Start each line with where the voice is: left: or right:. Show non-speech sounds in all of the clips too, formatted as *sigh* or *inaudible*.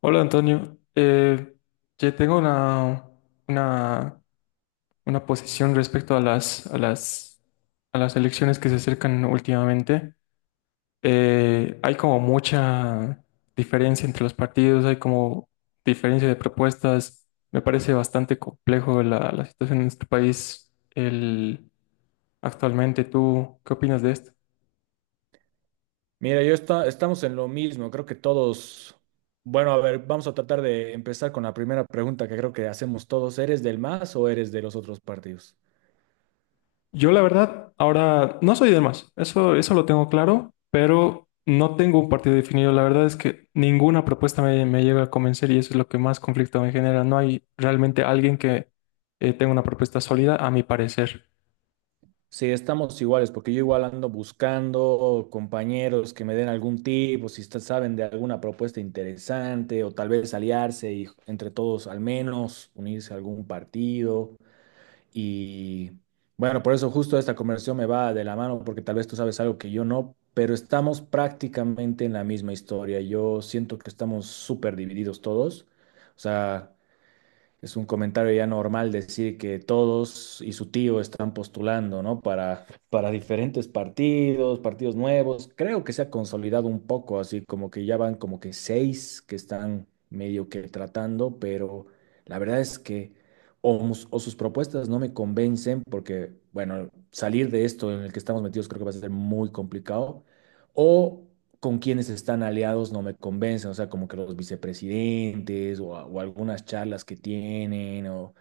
left: Hola Antonio, yo tengo una, una posición respecto a a las elecciones que se acercan últimamente. Hay como mucha diferencia entre los partidos, hay como diferencia de propuestas. Me parece bastante complejo la situación en nuestro país actualmente. ¿Tú qué opinas de esto?
right: Mira, yo estamos en lo mismo, creo que todos, bueno, a ver, vamos a tratar de empezar con la primera pregunta que creo que hacemos todos, ¿eres del MAS o eres de los otros partidos?
left: Yo la verdad, ahora no soy de más, eso lo tengo claro, pero no tengo un partido definido. La verdad es que ninguna propuesta me llega a convencer y eso es lo que más conflicto me genera. No hay realmente alguien que tenga una propuesta sólida, a mi parecer.
right: Sí, estamos iguales, porque yo igual ando buscando compañeros que me den algún tip, o si está- saben de alguna propuesta interesante, o tal vez aliarse y entre todos al menos unirse a algún partido. Y bueno, por eso justo esta conversación me va de la mano, porque tal vez tú sabes algo que yo no, pero estamos prácticamente en la misma historia. Yo siento que estamos súper divididos todos. O sea, es un comentario ya normal decir que todos y su tío están postulando, ¿no? Para diferentes partidos, partidos nuevos. Creo que se ha consolidado un poco, así como que ya van como que seis que están medio que tratando, pero la verdad es que o sus propuestas no me convencen porque, bueno, salir de esto en el que estamos metidos creo que va a ser muy complicado. O con quienes están aliados no me convencen, o sea, como que los vicepresidentes o algunas charlas que tienen, o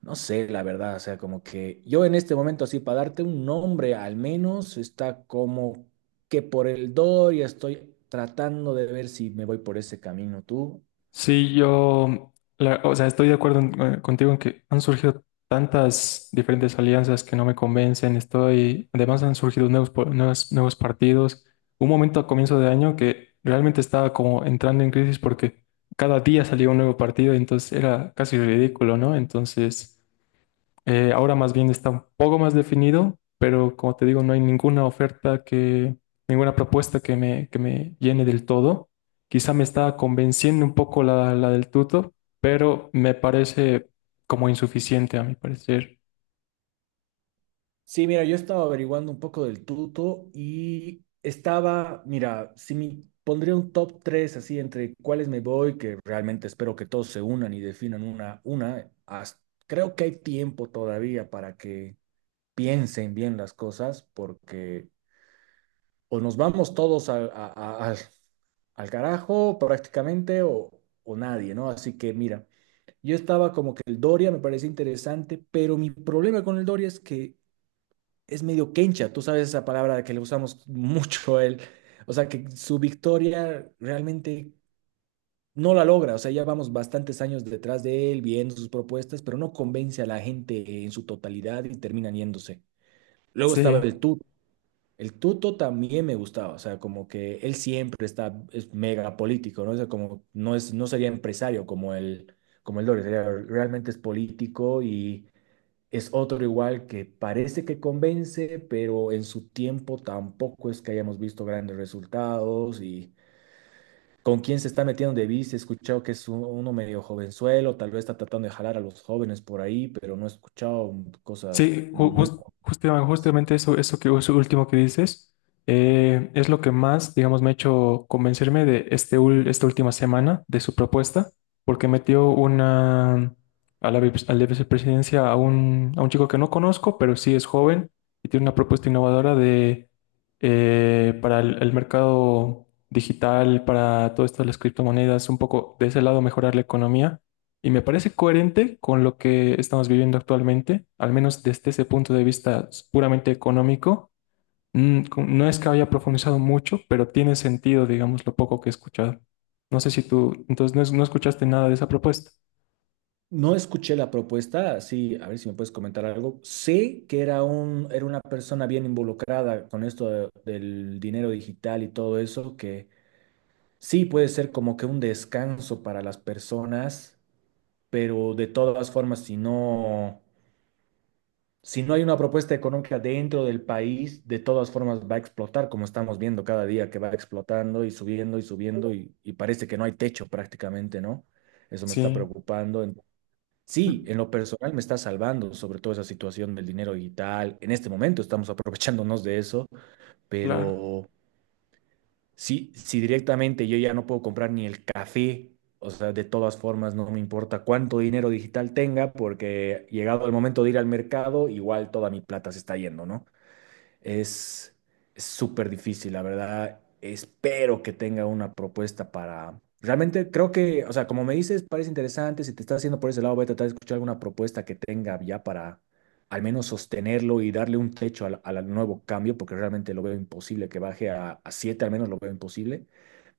right: no sé, la verdad, o sea, como que yo en este momento, así, para darte un nombre al menos, está como que por el Doria estoy tratando de ver si me voy por ese camino tú.
left: Sí, yo, estoy de acuerdo contigo en que han surgido tantas diferentes alianzas que no me convencen. Estoy, además han surgido nuevos partidos. Un momento a comienzo de año que realmente estaba como entrando en crisis porque cada día salía un nuevo partido, entonces era casi ridículo, ¿no? Entonces, ahora más bien está un poco más definido, pero como te digo, no hay ninguna oferta ninguna propuesta que me llene del todo. Quizá me está convenciendo un poco la del tuto, pero me parece como insuficiente a mi parecer.
right: Sí, mira, yo estaba averiguando un poco del tuto y estaba, mira, si me pondría un top 3 así entre cuáles me voy, que realmente espero que todos se unan y definan creo que hay tiempo todavía para que piensen bien las cosas, porque o nos vamos todos al, a- al- al carajo prácticamente o nadie, ¿no? Así que mira, yo estaba como que el Doria me parece interesante, pero mi problema con el Doria es que es medio quencha, tú sabes esa palabra que le usamos mucho a él, o sea que su victoria realmente no la logra, o sea, ya vamos bastantes años detrás de él viendo sus propuestas, pero no convence a la gente en su totalidad y terminan yéndose. Luego estaba
left: Sí.
right: el Tuto también me gustaba, o sea, como que él siempre está, es mega político, ¿no? O sea, como no es, no sería empresario como el Doris, realmente es político y es otro igual que parece que convence, pero en su tiempo tampoco es que hayamos visto grandes resultados. Y con quién se está metiendo de vice, he escuchado que es uno medio jovenzuelo, tal vez está tratando de jalar a los jóvenes por ahí, pero no he escuchado cosas
left: Sí,
right: muy…
left: justamente eso último que dices es lo que más, digamos, me ha hecho convencerme de esta última semana de su propuesta, porque metió una a a la vicepresidencia a a un chico que no conozco, pero sí es joven y tiene una propuesta innovadora de para el mercado digital, para todas estas las criptomonedas, un poco de ese lado mejorar la economía. Y me parece coherente con lo que estamos viviendo actualmente, al menos desde ese punto de vista puramente económico. No es que haya profundizado mucho, pero tiene sentido, digamos, lo poco que he escuchado. No sé si tú, entonces, no escuchaste nada de esa propuesta.
right: No escuché la propuesta, sí, a ver si me puedes comentar algo. Sé que era un, era una persona bien involucrada con esto del dinero digital y todo eso, que sí puede ser como que un descanso para las personas, pero de todas formas, si no, si no hay una propuesta económica dentro del país, de todas formas va a explotar, como estamos viendo cada día que va explotando y subiendo y subiendo y parece que no hay techo prácticamente, ¿no? Eso me está
left: Sí,
right: preocupando. En- Sí,
left: mm,
right: en lo personal me está salvando, sobre todo esa situación del dinero digital. En este momento estamos aprovechándonos de eso,
left: claro.
right: pero si, si directamente yo ya no puedo comprar ni el café, o sea, de todas formas no me importa cuánto dinero digital tenga, porque llegado el momento de ir al mercado, igual toda mi plata se está yendo, ¿no? Es es súper difícil, la verdad. Espero que tenga una propuesta para… Realmente creo que, o sea, como me dices, parece interesante. Si te estás haciendo por ese lado, voy a tratar de escuchar alguna propuesta que tenga ya para al menos sostenerlo y darle un techo al, al nuevo cambio, porque realmente lo veo imposible que baje a siete, al menos lo veo imposible.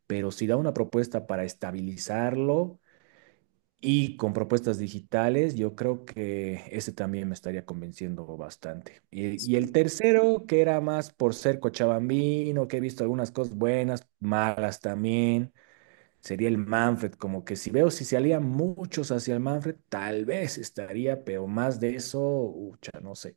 right: Pero si da una propuesta para estabilizarlo, y con propuestas digitales, yo creo que ese también me estaría convenciendo bastante. Y el tercero, que era más por ser cochabambino, que he visto algunas cosas buenas, malas también, sería el Manfred. Como que si veo si se alían muchos hacia el Manfred, tal vez estaría, pero más de eso, ucha, no sé.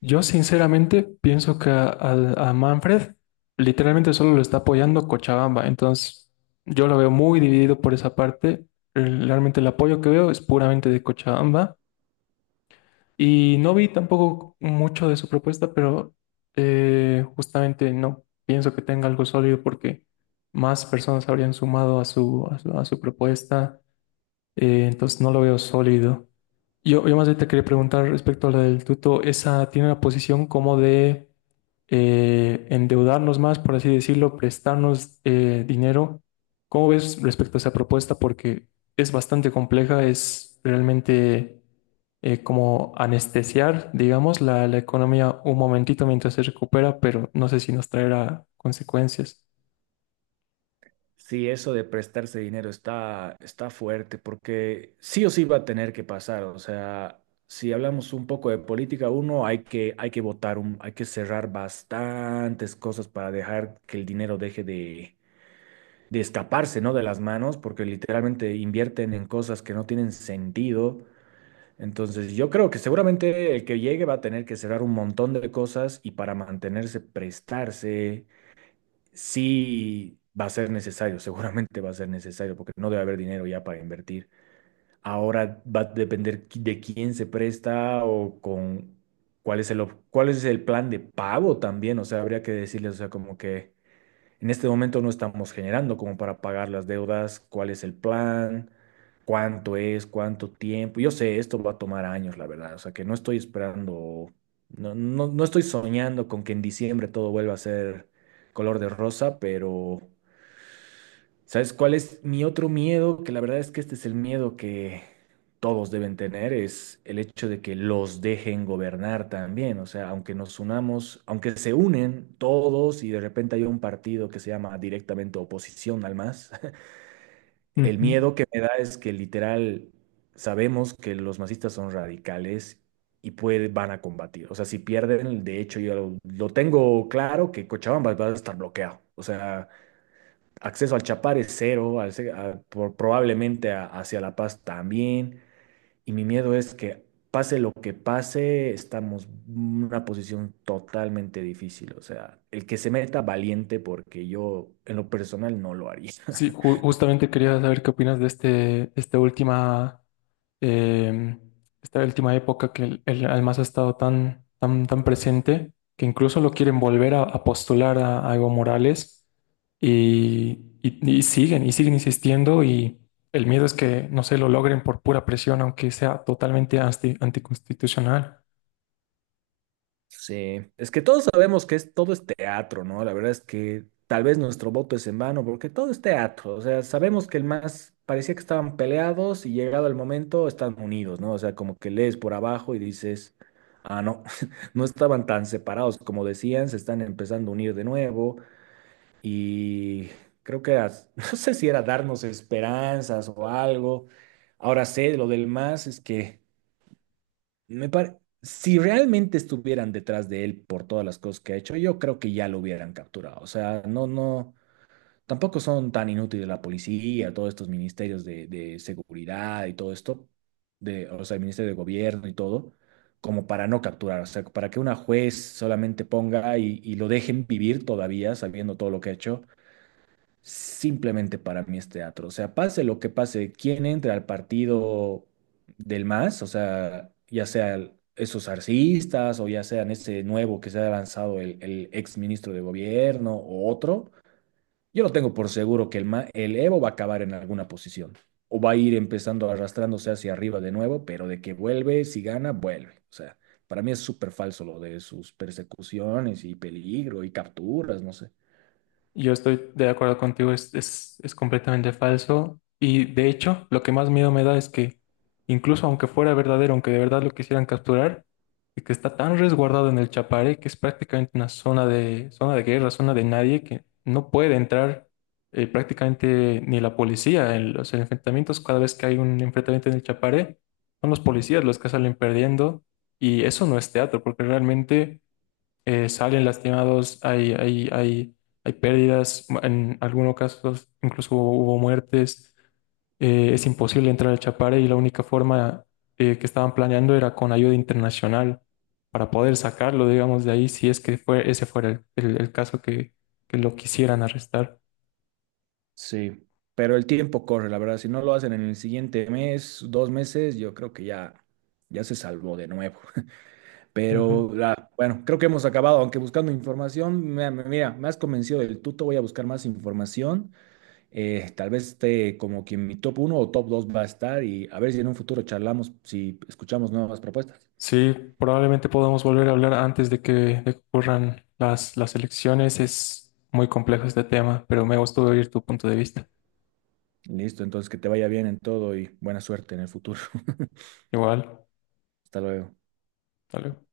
left: Yo sinceramente pienso que a Manfred literalmente solo lo está apoyando Cochabamba, entonces yo lo veo muy dividido por esa parte. Realmente el apoyo que veo es puramente de Cochabamba. Y no vi tampoco mucho de su propuesta, pero justamente no pienso que tenga algo sólido porque más personas habrían sumado a a su propuesta, entonces no lo veo sólido. Yo más bien te quería preguntar respecto a la del tuto, esa tiene una posición como de endeudarnos más, por así decirlo, prestarnos dinero. ¿Cómo ves respecto a esa propuesta? Porque es bastante compleja, es realmente como anestesiar, digamos, la economía un momentito mientras se recupera, pero no sé si nos traerá consecuencias.
right: Sí, eso de prestarse dinero está, está fuerte porque sí o sí va a tener que pasar. O sea, si hablamos un poco de política, uno hay que votar, hay que cerrar bastantes cosas para dejar que el dinero deje de escaparse, ¿no? De las manos, porque literalmente invierten en cosas que no tienen sentido. Entonces, yo creo que seguramente el que llegue va a tener que cerrar un montón de cosas y para mantenerse, prestarse. Sí va a ser necesario, seguramente va a ser necesario, porque no debe haber dinero ya para invertir. Ahora va a depender de quién se presta o con cuál es el plan de pago también. O sea, habría que decirles, o sea, como que en este momento no estamos generando como para pagar las deudas, cuál es el plan, cuánto es, cuánto tiempo. Yo sé, esto va a tomar años, la verdad. O sea, que no estoy esperando, no estoy soñando con que en diciembre todo vuelva a ser color de rosa, pero ¿sabes cuál es mi otro miedo? Que la verdad es que este es el miedo que todos deben tener, es el hecho de que los dejen gobernar también. O sea, aunque nos unamos, aunque se unen todos y de repente hay un partido que se llama directamente oposición al MAS, *laughs* el
left: Ujú.
right: miedo que me da es que literal sabemos que los masistas son radicales y van a combatir. O sea, si pierden, de hecho yo lo tengo claro que Cochabamba va a estar bloqueado. O sea… Acceso al Chapar es cero, al ce- a- por- probablemente hacia La Paz también. Y mi miedo es que pase lo que pase, estamos en una posición totalmente difícil. O sea, el que se meta valiente, porque yo en lo personal no lo haría.
left: Sí,
right: *laughs*
left: justamente quería saber qué opinas de em, esta última época que el Almazo ha estado tan presente, que incluso lo quieren volver a postular a Evo Morales y siguen insistiendo y el miedo es que no se lo logren por pura presión, aunque sea totalmente anticonstitucional.
right: Sí, es que todos sabemos que es, todo es teatro, ¿no? La verdad es que tal vez nuestro voto es en vano, porque todo es teatro. O sea, sabemos que el más parecía que estaban peleados y llegado el momento están unidos, ¿no? O sea, como que lees por abajo y dices, ah, no, *laughs* no estaban tan separados como decían, se están empezando a unir de nuevo y creo que era, *laughs* no sé si era darnos esperanzas o algo. Ahora sé, lo del más es que. Si realmente estuvieran detrás de él por todas las cosas que ha hecho, yo creo que ya lo hubieran capturado. O sea, tampoco son tan inútiles la policía, todos estos ministerios de seguridad y todo esto, de, o sea, el ministerio de gobierno y todo, como para no capturar. O sea, para que una juez solamente ponga y lo dejen vivir todavía sabiendo todo lo que ha hecho, simplemente para mí es teatro. O sea, pase lo que pase, quien entre al partido del MAS, o sea, ya sean esos arcistas o ya sean ese nuevo que se ha lanzado el ex ministro de gobierno o otro, yo lo tengo por seguro que el Evo va a acabar en alguna posición o va a ir empezando arrastrándose hacia arriba de nuevo, pero de que vuelve, si gana, vuelve. O sea, para mí es súper falso lo de sus persecuciones y peligro y capturas, no sé.
left: Yo estoy de acuerdo contigo, es completamente falso. Y de hecho, lo que más miedo me da es que, incluso aunque fuera verdadero, aunque de verdad lo quisieran capturar, y que está tan resguardado en el Chaparé, que es prácticamente una zona zona de guerra, zona de nadie, que no puede entrar prácticamente ni la policía. En los enfrentamientos, cada vez que hay un enfrentamiento en el Chaparé, son los policías los que salen perdiendo. Y eso no es teatro, porque realmente salen lastimados, hay pérdidas, en algunos casos incluso hubo muertes, es imposible entrar al Chapare y la única forma que estaban planeando era con ayuda internacional para poder sacarlo, digamos, de ahí, si es que fue, ese fuera el caso que lo quisieran arrestar.
right: Sí, pero el tiempo corre, la verdad. Si no lo hacen en el siguiente mes, dos meses, yo creo que ya se salvó de nuevo.
left: Ujú.
right: Pero la- bueno, creo que hemos acabado, aunque buscando información, mira, me has convencido del tuto, voy a buscar más información. Tal vez esté como que en mi top uno o top 2 va a estar, y a ver si en un futuro charlamos, si escuchamos nuevas propuestas.
left: Sí, probablemente podamos volver a hablar antes de de que ocurran las elecciones. Es muy complejo este tema, pero me gustó oír tu punto de vista.
right: Listo, entonces que te vaya bien en todo y buena suerte en el futuro. *laughs*
left: Igual,
right: Hasta luego.
left: hasta luego.